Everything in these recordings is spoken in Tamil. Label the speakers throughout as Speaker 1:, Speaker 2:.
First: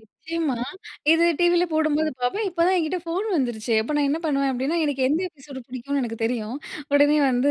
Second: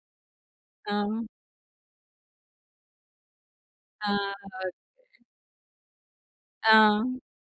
Speaker 1: நிச்சயமா.
Speaker 2: ஆ.
Speaker 1: இது டிவியில போடும்போது பார்ப்பேன். இப்போ தான் என்கிட்ட ஃபோன் வந்துருச்சே. அப்போ நான்
Speaker 2: ஆ
Speaker 1: என்ன பண்ணுவேன் அப்படின்னா, எனக்கு எந்த
Speaker 2: ஓகே.
Speaker 1: எபிசோடு பிடிக்கும்னு எனக்கு தெரியும்,
Speaker 2: ஆ.
Speaker 1: உடனே வந்து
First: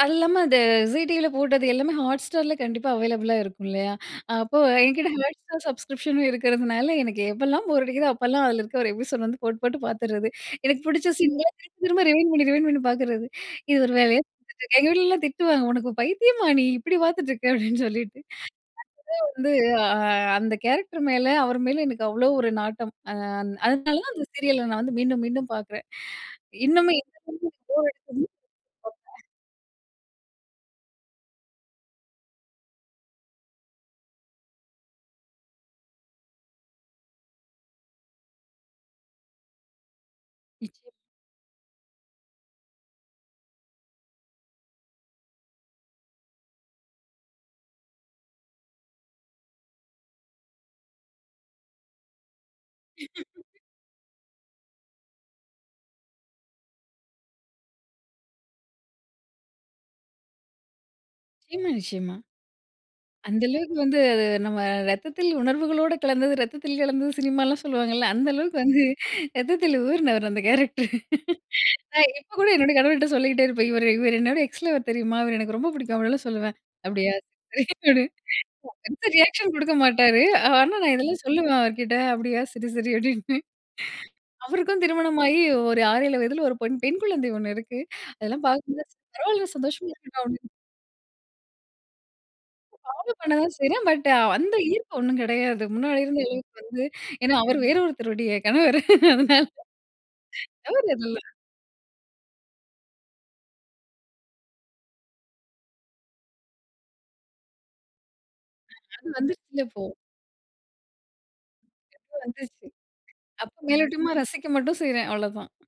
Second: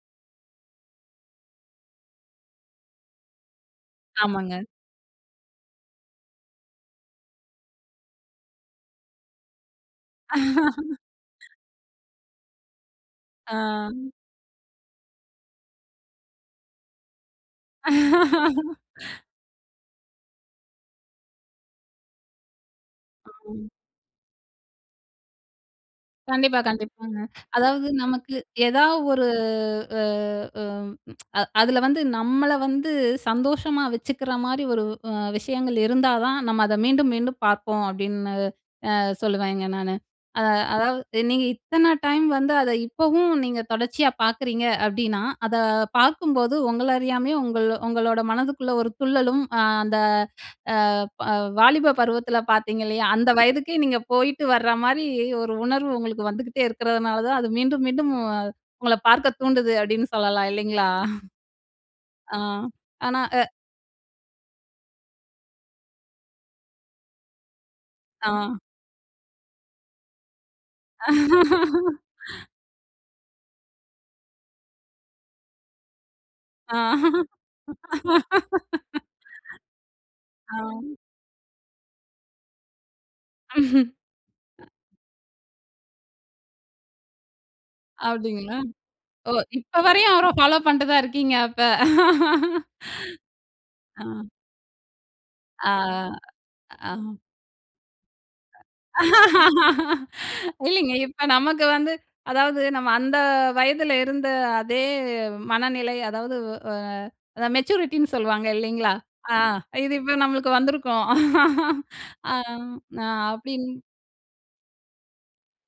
Speaker 1: அது இல்லாம அந்த விஜய் டிவியில போட்டது எல்லாமே Hotstarல கண்டிப்பா அவைலபுளா இருக்கும். இல்லையா? அப்போ
Speaker 2: ஆமாங்க.
Speaker 1: என்கிட்ட Hotstar சப்ஸ்க்ரிப்ஷனும் இருக்கிறதுனால, எனக்கு எப்போலாம் போர் அடிக்குதோ அப்போலாம் அதில இருக்கற ஒரு எபிசோடு வந்து போட்டு போட்டு பார்த்துடுறது. எனக்கு பிடிச்ச சீன்லாம் திரும்ப திரும்ப ரிவைண்ட் பண்ணி ரிவைண்ட் பண்ணி பார்க்குறது.
Speaker 2: ஆ.
Speaker 1: இது ஒரு வேலைய செஞ்சிட்ருக்கேன். எங்க வீட்ல எல்லாம் திட்டுவாங்க. "உனக்கு பைத்தியமா நீ இப்படி பார்த்துட்டு இருக்கே." அப்படின்னு சொல்லிட்டு. கண்டிப்பா வந்து அ அ அந்த கேரக்டர் மேல அவர் மேல எனக்கு அவ்வளோ ஒரு நாட்டம். அ
Speaker 2: ஆங்.
Speaker 1: அதனால தான் அந்த சீரியல் நான் வந்து மீண்டும் மீண்டும் பார்க்கறேன்.
Speaker 2: கண்டிப்பா,
Speaker 1: இன்னுமே
Speaker 2: கண்டிப்பாங்க. அதாவது நமக்கு ஏதாவது
Speaker 1: [unintelligible]
Speaker 2: ஒரு அ அம் அது அதில வந்து நம்மள வந்து சந்தோஷமா வச்சுக்கிற மாரி ஒரு அ விஷயங்கள் இருந்தா தான் நம்ம அதை மீண்டும், மீண்டும் பார்ப்போம், அப்படின்னு அ சொல்லுவேங்க நானு. அத
Speaker 1: நிச்சய
Speaker 2: அதாவது நீங்க இத்தனை டைம் வந்து அதை இப்பவும் நீங்க தொடர்ச்சியா பார்க்குறீங்க அப்படினா, அதை பார்க்கும்போது உங்கள அறியாமலே உங்கள் உங்களோட மனதுக்குள்ளே ஒரு துள்ளலும் அ அந்த அ ப வாலிப பருவத்தில பார்த்திங்க இல்லையா, அந்த வயதுக்கே நீங்க போயிட்டு வர்ற மாரி ஒரு உணர்வு உங்களுக்கு வந்துகிட்டே இருக்கிறதுனால தான் அது மீண்டும், மீண்டும் உங்களை பார்க்க தூண்டுது. அப்படின்னு சொல்லலாம். இல்லைங்களா?
Speaker 1: நிச்சயமா, நிச்சயமா.
Speaker 2: ஆ ஆனா. அ.
Speaker 1: அந்த அளவுக்கு வந்து நம்ம "ரத்தத்தில் உணர்வுகளோடு கலந்தது இரத்தத்தில் கலந்தது சினிமாலாம்." சொல்லுவாங்கல்ல அந்த
Speaker 2: ஆ
Speaker 1: அளவுக்கு வந்து ரத்தத்தில் ஊறினவர் அந்த கேரக்டர். இப்ப கூட என்னுடைய கணவர்கிட்ட சொல்லிட்டே இருப்பேன். "இவரு இவரு என்னோட எக்ஸ் லவர் தெரியுமா? இவரு எனக்கு ரொம்ப பிடிக்கும்." அப்படி எல்லாம் சொல்லுவேன்.
Speaker 2: ஆ.
Speaker 1: "அப்படியா" [unintelligible] பெருசா ரியாக்ஷன் கொடுக்க மாட்டாரு.
Speaker 2: ஆ
Speaker 1: ஆனா, நான் இதெல்லாம் சொல்லுவேன் அவருகிட்ட "அப்படியா சரி சரி" அப்படின்னு.
Speaker 2: ம்ஹ்ம்.
Speaker 1: அவருக்கும் திருமணமாகி ஒரு 6, 7 வயதுல ஒரு பொன் பெண் குழந்தை ஒண்ணு இருக்கு. அதெல்லாம்
Speaker 2: அப்படிங்களா?
Speaker 1: பார்க்கும்போது
Speaker 2: ஓ!
Speaker 1: பரவாயில்ல
Speaker 2: இப்போ
Speaker 1: சந்தோஷமா
Speaker 2: வரையும்
Speaker 1: இருக்கட்டும்
Speaker 2: அவர
Speaker 1: அப்டின்னு.
Speaker 2: ஃபாலோ பண்ணிட்டு தான் இருக்கீங்க அப்ப.
Speaker 1: நானு பண்ண தான் செய்றேன். பட்
Speaker 2: ம்.
Speaker 1: அந்த ஈர்ப்பு ஒண்ணும் கிடையாது.
Speaker 2: ஆ.
Speaker 1: முன்னாடி இருந்த அ வந்து
Speaker 2: அ. அ,
Speaker 1: ஏன்னா அவர் வேற ஒருத்தருடைய கணவர் அதனால, தவறு
Speaker 2: இல்லைங்க. இப்ப
Speaker 1: அதெல்லாம்.
Speaker 2: நமக்கு வந்து அதாவது நம்ம அந்த வயதில இருந்த அதே மனநிலை அதாவது அ அதான் மெச்சூரிட்டின்னு சொல்லுவாங்க இல்லைங்களா?
Speaker 1: அது மாரி
Speaker 2: அ,
Speaker 1: வந்துடுச்சுல்ல இப்போ.
Speaker 2: இது இப்போ நம்மளுக்கு வந்துருக்கும்.
Speaker 1: எனக்கும்
Speaker 2: அ
Speaker 1: வந்துச்சு, அப்போ
Speaker 2: அப்படின்
Speaker 1: மேலோட்டமா ரசிக்க மட்டும் செய்றேன் அவ்ளோதான்.